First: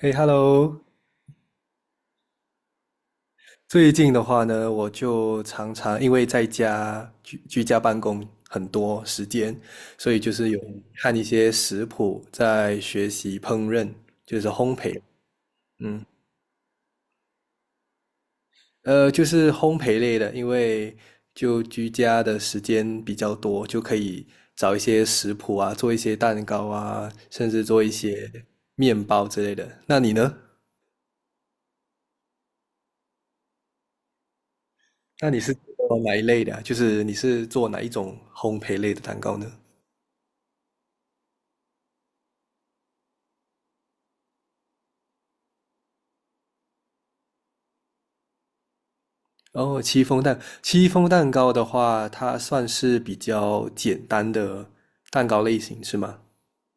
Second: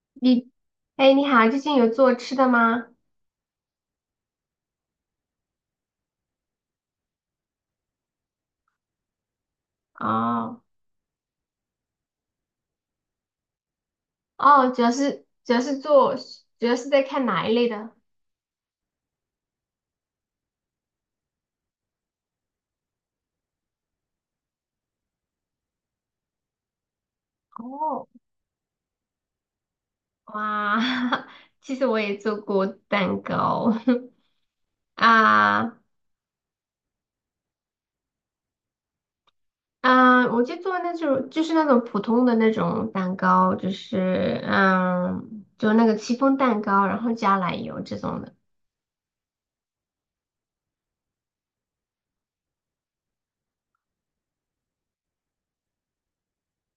嘿你，，Hello！哎，你好，最近有做吃的吗？最近的话呢，我就常常因为在居家办公很多时间，所以就是有哦，看一些食谱，在学习烹饪，就是哦，烘主要焙。是主要是嗯，做，主要是在看哪一类的？就是烘焙类的，因为就居家的时间比较多，就可以找一些食谱啊，做一些蛋糕啊，甚至做一哦，些面包之类的。那你呢？哇，其实我也做过蛋糕， 那你是啊，做哪一类的啊，就是你是做哪一种烘焙类的蛋糕呢？啊，我就做那种就是那种普通的那种蛋糕，就是就那个戚风蛋糕，然后加奶油这种的。哦，戚风蛋糕的话，它算是比较简单的蛋糕类型，是吗？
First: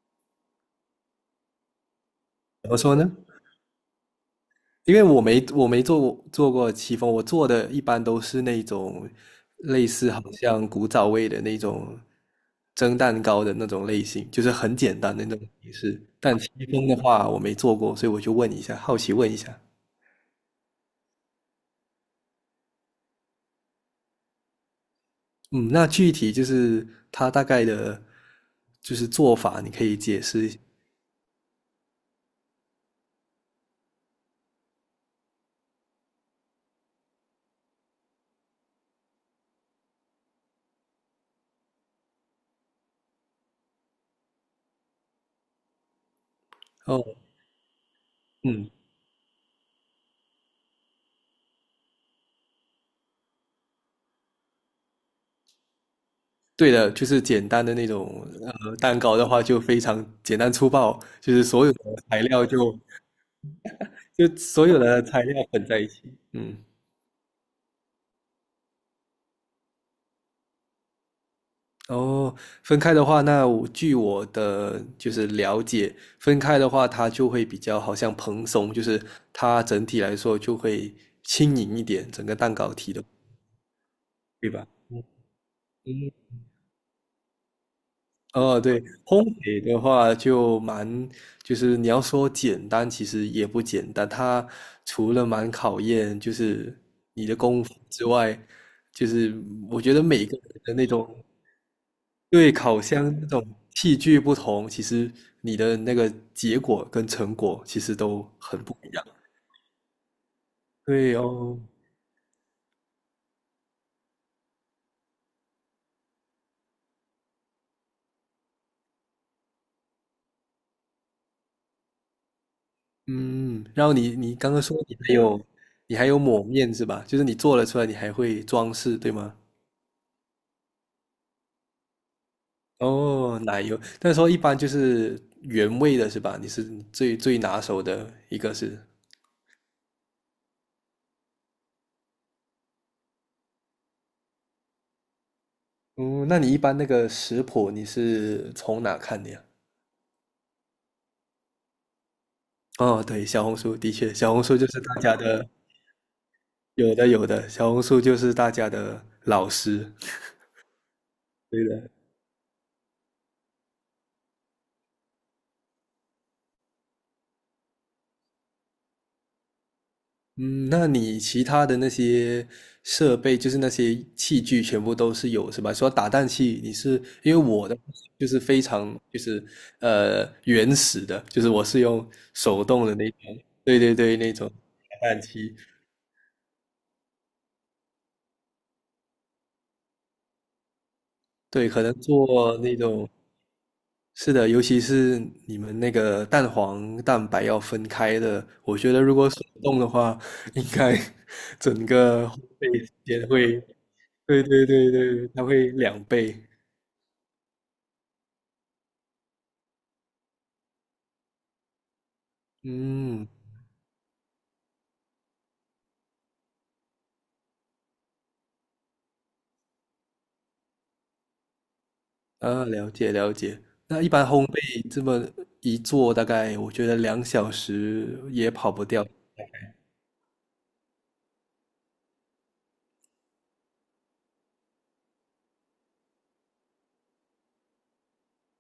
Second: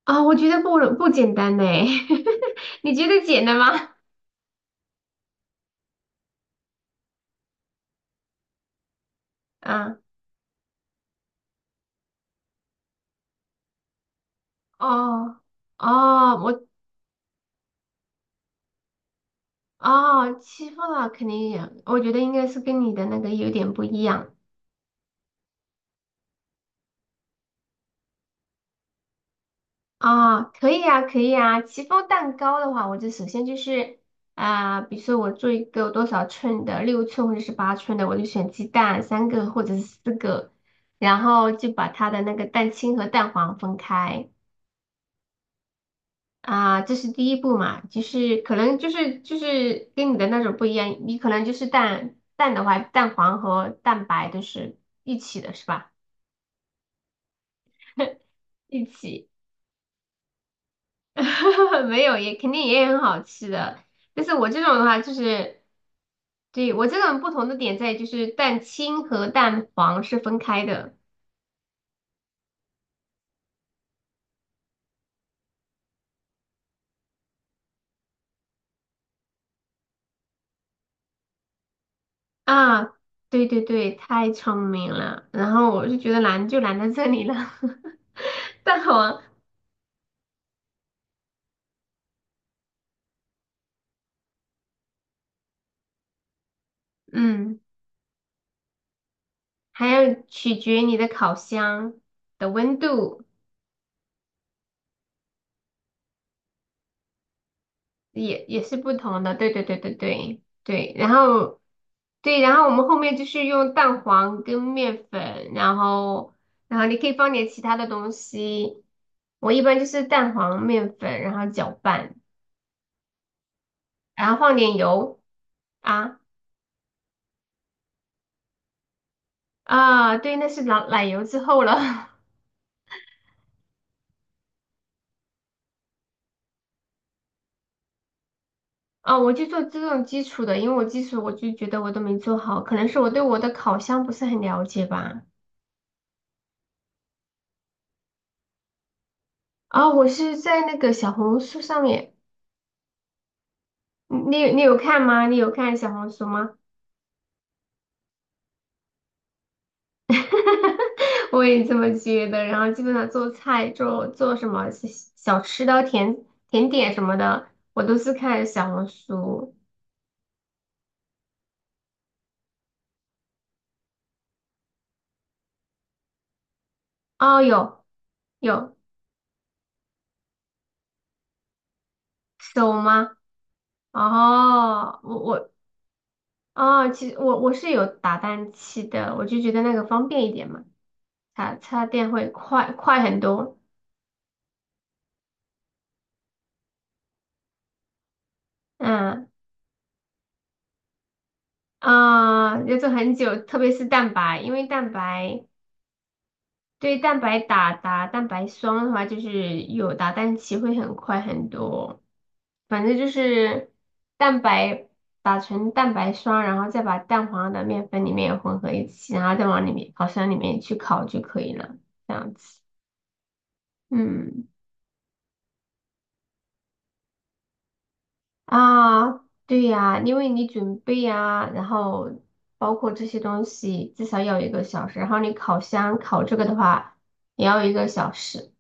啊，我觉得不简单呢，怎么你说觉呢？得简单吗？因为我没做过戚风，我做的一般都是那种 类啊，似好像古早味的那种蒸蛋糕的那种类型，就是很简单的那哦。种形式。哦，但戚我风的话，我没做过，所以我就问一下，好奇问一下。哦，欺负啊，肯定也，我觉得应该是跟你的那个有点不一样。嗯，那具体就是它大概的，就是做法，你可以解啊、释哦，一可以啊，可以啊。戚风蛋糕的话，我就首先就是啊、比如说我做一个多少寸的，6寸或者是8寸的，我就选鸡蛋三个或者是四个，然后就把它的那个蛋清和蛋黄分开。啊、下这哦。是第一步嘛。就是可嗯，能就是跟你的那种不一样，你可能就是蛋的话，蛋黄和蛋白都是一起的，是吧？对的，就是简单的那种 一蛋糕的起，话，就非常简单粗暴，就是所有的 没有材也料肯就定也很好吃的，但就是我这所种有的话的就材料是，混在一起。嗯，对，我这种不同的点在于就是蛋清和蛋黄是分开的。哦，分开的话，那我据我的就是了解，分开的话它就会比较好像蓬松，就是它整体来说就会轻盈一点，整个蛋糕啊，体的，对对对，太对聪吧？明了，然后我就觉嗯。得难就难在这里了，哦，对，蛋黄，烘焙的话就蛮，就是你要说简单，其实也不简单。它除了蛮考验就是你的嗯，功夫之外，就是我还觉得要每个取人的决那你的种烤箱的对温烤箱度。那种器具不同，其实你的那个结果跟成果其实都也很也不是一不样。同的，对对对对对对，然对后哦，对，然后我们后面就是用蛋黄跟面粉，然后你可以放点其他的东西，我一般就是蛋黄、面粉，然后搅拌，嗯，然后你然你后刚放刚点说你还油。有你还有啊，抹面是吧？就是你做了出来，你还会装饰，对吗？啊，对，那是奶油之后了。 哦，奶油，那时候一般就是原味的是吧？你是最拿手的一个是，啊，我就做这种基础的，因为我基础我就觉得我都没做好，可能是我对我的烤箱不是很了解吧。嗯，那你一般那个食谱你是从哪看的呀？啊，我是在那个小红书上面。哦，对，小红书的确，你小红你书你就有是大看家吗？你的，有看小红书吗？有的有的，小红书就是大家的老师，我也对这的。么觉得。然后基本上做菜、做什么小吃的、甜点什么的，我都是看小红书。嗯，那你其他的那些设备，就是那些器具，全部都是有是吧？说打蛋器，你是因为哦，我的有，就是非有，常就是原始的，就是我是用手手动的那吗？种，对对对，那种哦，打我蛋我器，哦，其实我是有打蛋器的，我就觉得那个方便一点嘛，插对，可插能电会做快那快种很多。是的，尤其是你们那个蛋黄蛋白要分开的，我觉得如嗯，果手动的话，应该 整个烘啊，要焙做时很间久，特会别是蛋白，对因对为对蛋对，它白。会2倍。对蛋白打蛋白霜的话，就是有打蛋器会很快很多。反正就嗯，是蛋白打成蛋白霜，然后再把蛋黄的面粉里面混合一起，然后再往里面烤箱里面去烤就可以了。这样子，啊，了解了解。那一般烘嗯，焙这么一做，大概我觉得2小时也跑不掉。啊，对呀，因为你准备呀，然后包括这些东西至少要一个小时，然后你烤箱烤这个的话也要一个小时。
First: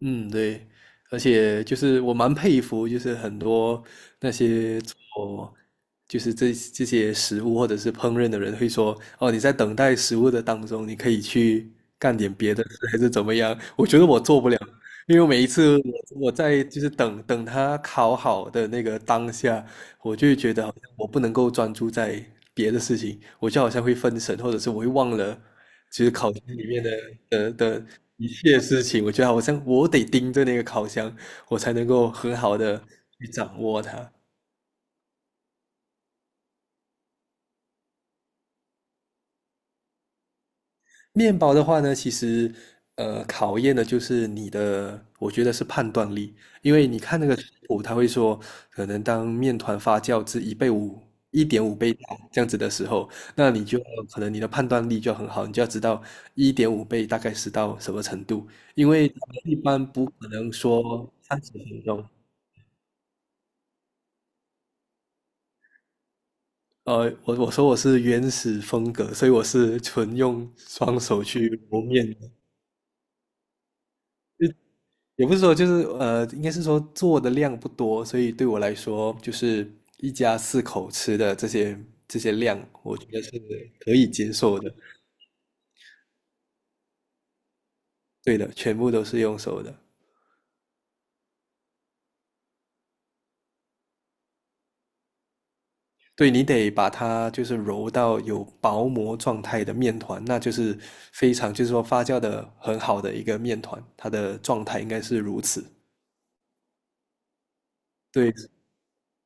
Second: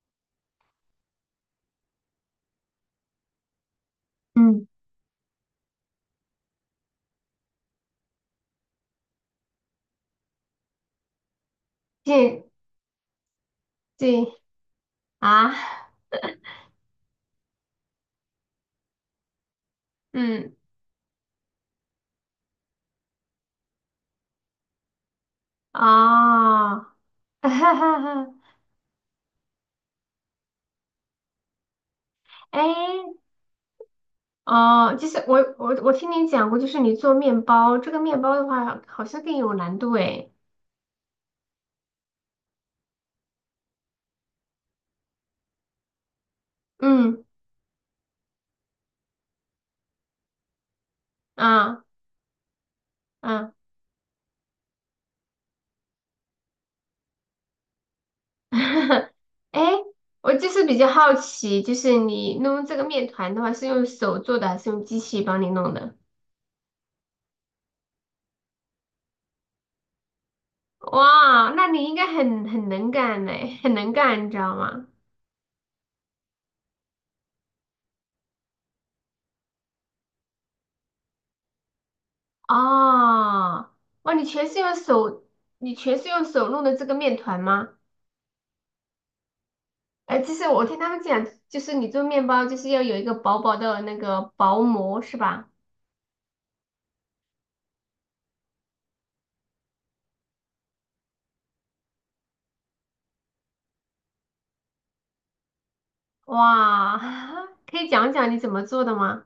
嗯，对，而且就是我蛮佩服，就是很多那嗯，些做就是这些食物或者是烹饪的人会说，哦，你在等待食物的当中，你可以去干点这别的事，还是怎么样？我觉得这因为我每一啊。次我在就是等他烤好的那个当下，我就会觉嗯，得好像我不能够专注在别的事情，我就好像会分神，或者是我会忘了，其实烤箱里面啊，的一 切事情，我觉得好像我得盯着那个烤箱，我才能够很好哎，的去掌握它。哦，就是我听你讲过，就是你做面包，这个面包的话好像更有难度哎。面包的话呢，其实考验的就是你的，我觉得是判断力，因为你看嗯，那个食谱，他会说，可能当面团发酵至一点五啊，倍大这样子的时候，那嗯，你就可能你的判断力就要很好，你就要知道一点五倍大概是到什么程度，因为 他们一哎，般不可我就能是比较说好三十奇，分就是钟。你弄这个面团的话，是用手做的还是用机器帮你弄的？我说我是原始风格，所以我是纯用双手去哇，那揉你应该面的，很能干嘞，很能干，你知道吗？也不是说就是应该是说做的量不多，所以对我来说，就是一家四口吃的这些量，我觉得是哦，可以哇，你接全是受的。用手，你全是用手弄的这个面团吗？对的，全部都是用手的。哎，其实我听他们讲，就是你做面包就是要有一个薄薄的那个薄膜，是吧？对，你得把它就是揉到有薄膜状态的面团，那就是非常就是说发酵的很好的一个面团，它的状态应该是如此。哇，可以讲讲对，你怎么做的吗？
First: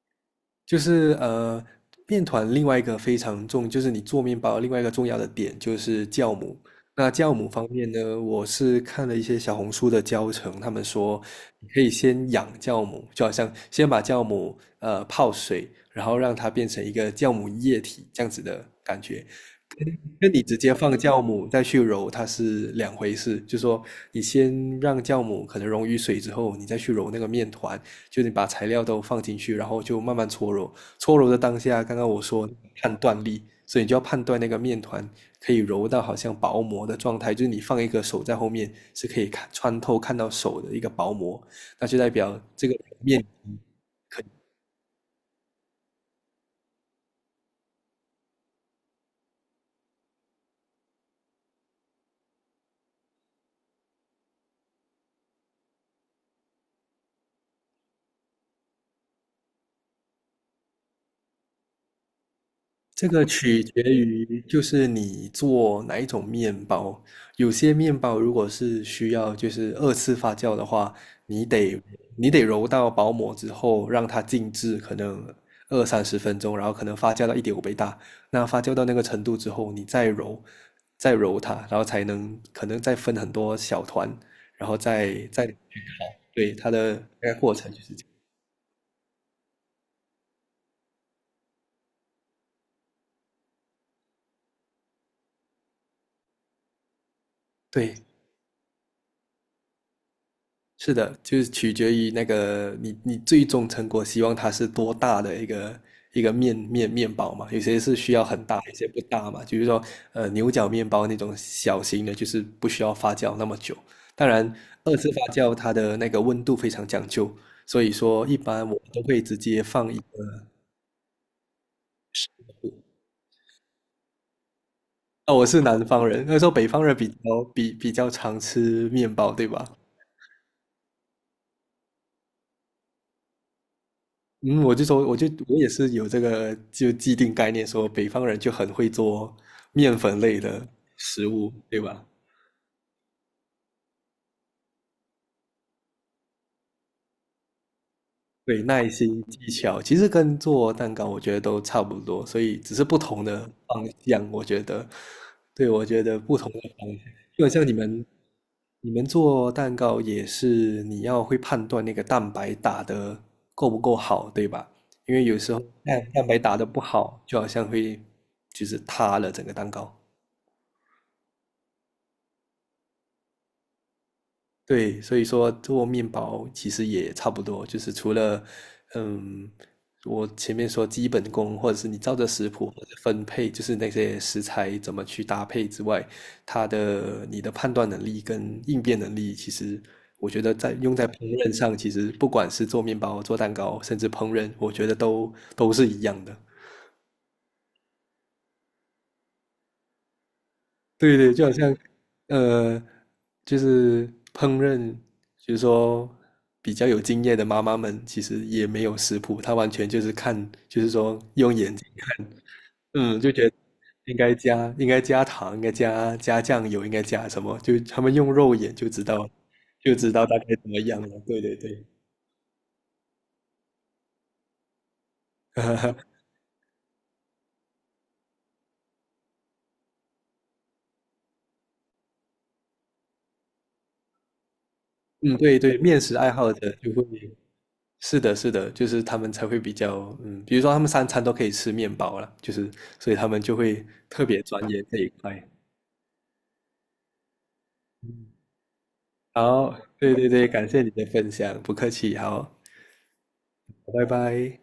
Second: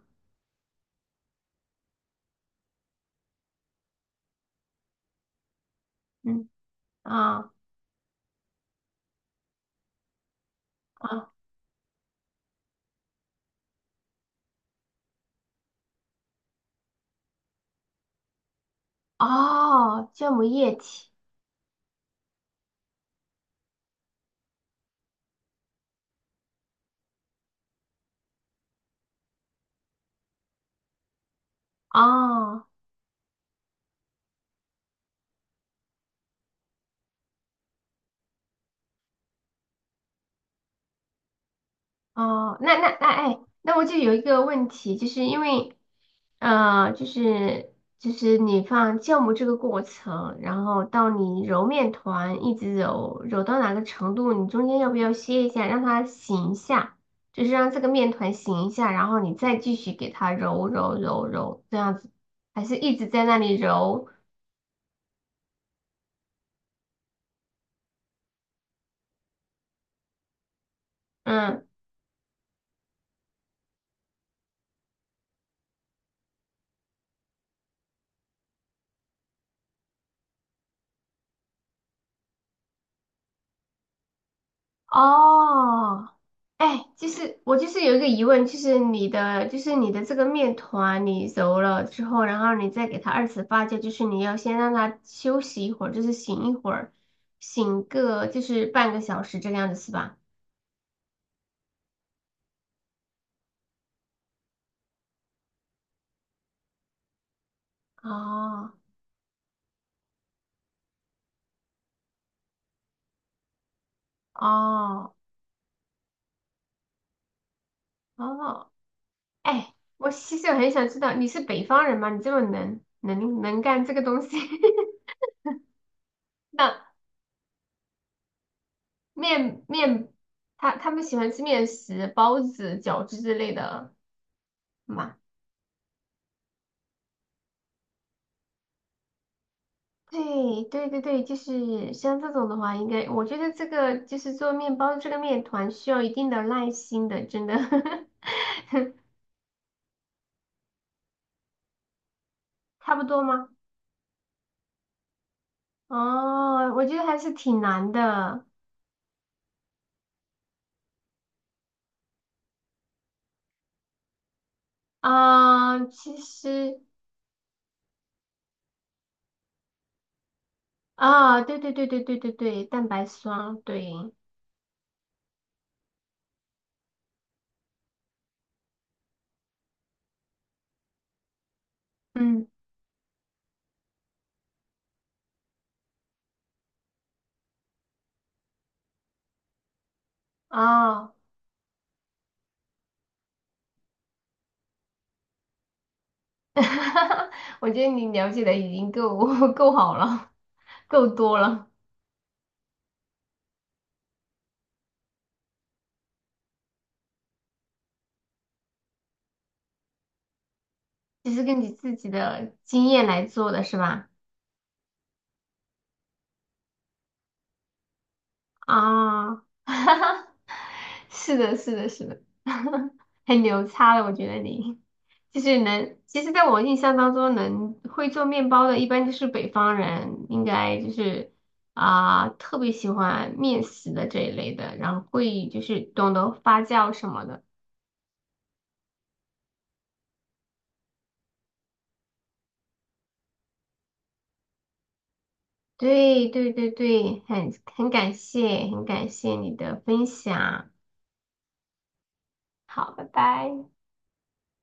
就是面团另外一个非常重，就是你做面包另外一个重要的点就是酵嗯，母。那酵母啊，方面呢，我是看了一些小红书的教程，他们说啊，你可以先养酵母，就好像先把酵母泡水，然后让它变成一个酵母液体这样子的感觉。哦，那酵母你直液接放体。酵母再去揉，它是两回事。就说你先让酵母可能溶于水之后，你再去揉那个面团，就是你把材料都放进去，然后就慢慢搓揉。搓揉的当下，刚刚我说哦，判断力，所以你就要判断那个面团可以揉到好像薄膜的状态，就是你放一个手在后面是可以看穿透看到手的一个薄膜，那就代表哦，这那个那那面。哎，那我就有一个问题，就是因为呃，就是就是你放酵母这个过程，然后到你揉面团，一直揉到哪个程度，你中间要不要歇一下，让它醒一下，就是让这个面团醒一下，然后你再继续给它揉揉揉揉，这样子，还是一直这在个那里取决揉？于就是你做哪一种面包，有些面包如果是需要就是二次发酵的话，你嗯，得你得揉到薄膜之后让它静置，可能二三十分钟，然后可能发酵到一点五倍大，那发酵到那个程度之后，你再揉，再揉它，然后才能可能再分很多小团，然后再哦，对它哎，的大就概是过我就程就是是有一这个样，疑问，就是你的这个面团你揉了之后，然后你再给它二次发酵，就是你要先让它休息一会儿，就是醒一会儿，醒对。个就是半个小时这个样子是吧？是的，就是取决于那个你最终成果希望它是多大的一个面包嘛，有些是需要很大，哦，有些不大嘛。就是说，牛角面包那种小型的，就是不需要发酵那么久。当然，二次哦，发酵它的那个温度非常讲究，所以说一般哦，我都会直接哎，放一。我其实很想知道你是北方人吗？你这么能干这个东西，哦，我是南方人，那时候北那方人比较常吃面包，对面吧？面他们喜欢吃面食、包子、饺子之类的嗯，我就说，我吗？就我也是有这个就既定概念，说北方人就很会做面粉类对的对对对，食就物，对是吧？像这种的话，应该我觉得这个就是做面包这个面团需要一定的耐心的，真的。 对，耐心、技巧，其实跟做蛋糕我觉得都差不多，所以只是差不不多同的吗？方向，我觉得，对，我觉得不同的哦，我方觉向，得还是就很挺像你难们，的。你们做蛋糕也是你要会判断那个蛋白打的够不够好，对吧？因为有时候啊，蛋其蛋白打的实不好，就好像会就是塌了整个蛋糕。啊，对对对对对对对，蛋白霜，对，对，所以说做面包其实也差不多，就是除了，嗯，我前面说基本功，或者是你照着嗯，食谱或者分配，就是那些食材怎么去搭配之外，你的判断能力跟应变能力，其实我觉得在用在啊，烹饪上，其实不管是做面包、做蛋糕，甚至烹饪，我觉得都是一样的。我觉得你了解的已经够 够好了，够对对，多就好了，像呃，就是烹饪，就是说比较有经验的妈妈们，其实也没有食谱，她完全就是看，就是说就是用根据眼睛，自己的经验嗯，来就觉做得的是吧？应该加糖，应该加酱油，应该加什么，就他们用肉眼就知道，啊，就知 道大概怎么样了。是对的，对是对，的，是的，很牛叉的，我觉得你就是能，其实在我印象当中能会做面包的，一般就是北方人，应该就是啊、特别喜欢面食的这一类的，然后嗯，会对就对，是面懂食得爱好发者酵就会。什么的。是的，是的，就是他们才会比较，嗯，比如说他们三餐都可以吃面包了，就是所以他们就会特别钻研这一块。对对对对，很感谢，很感谢你好，的分对对对，感享。谢你的分享，不客气，好，好，拜拜。拜拜。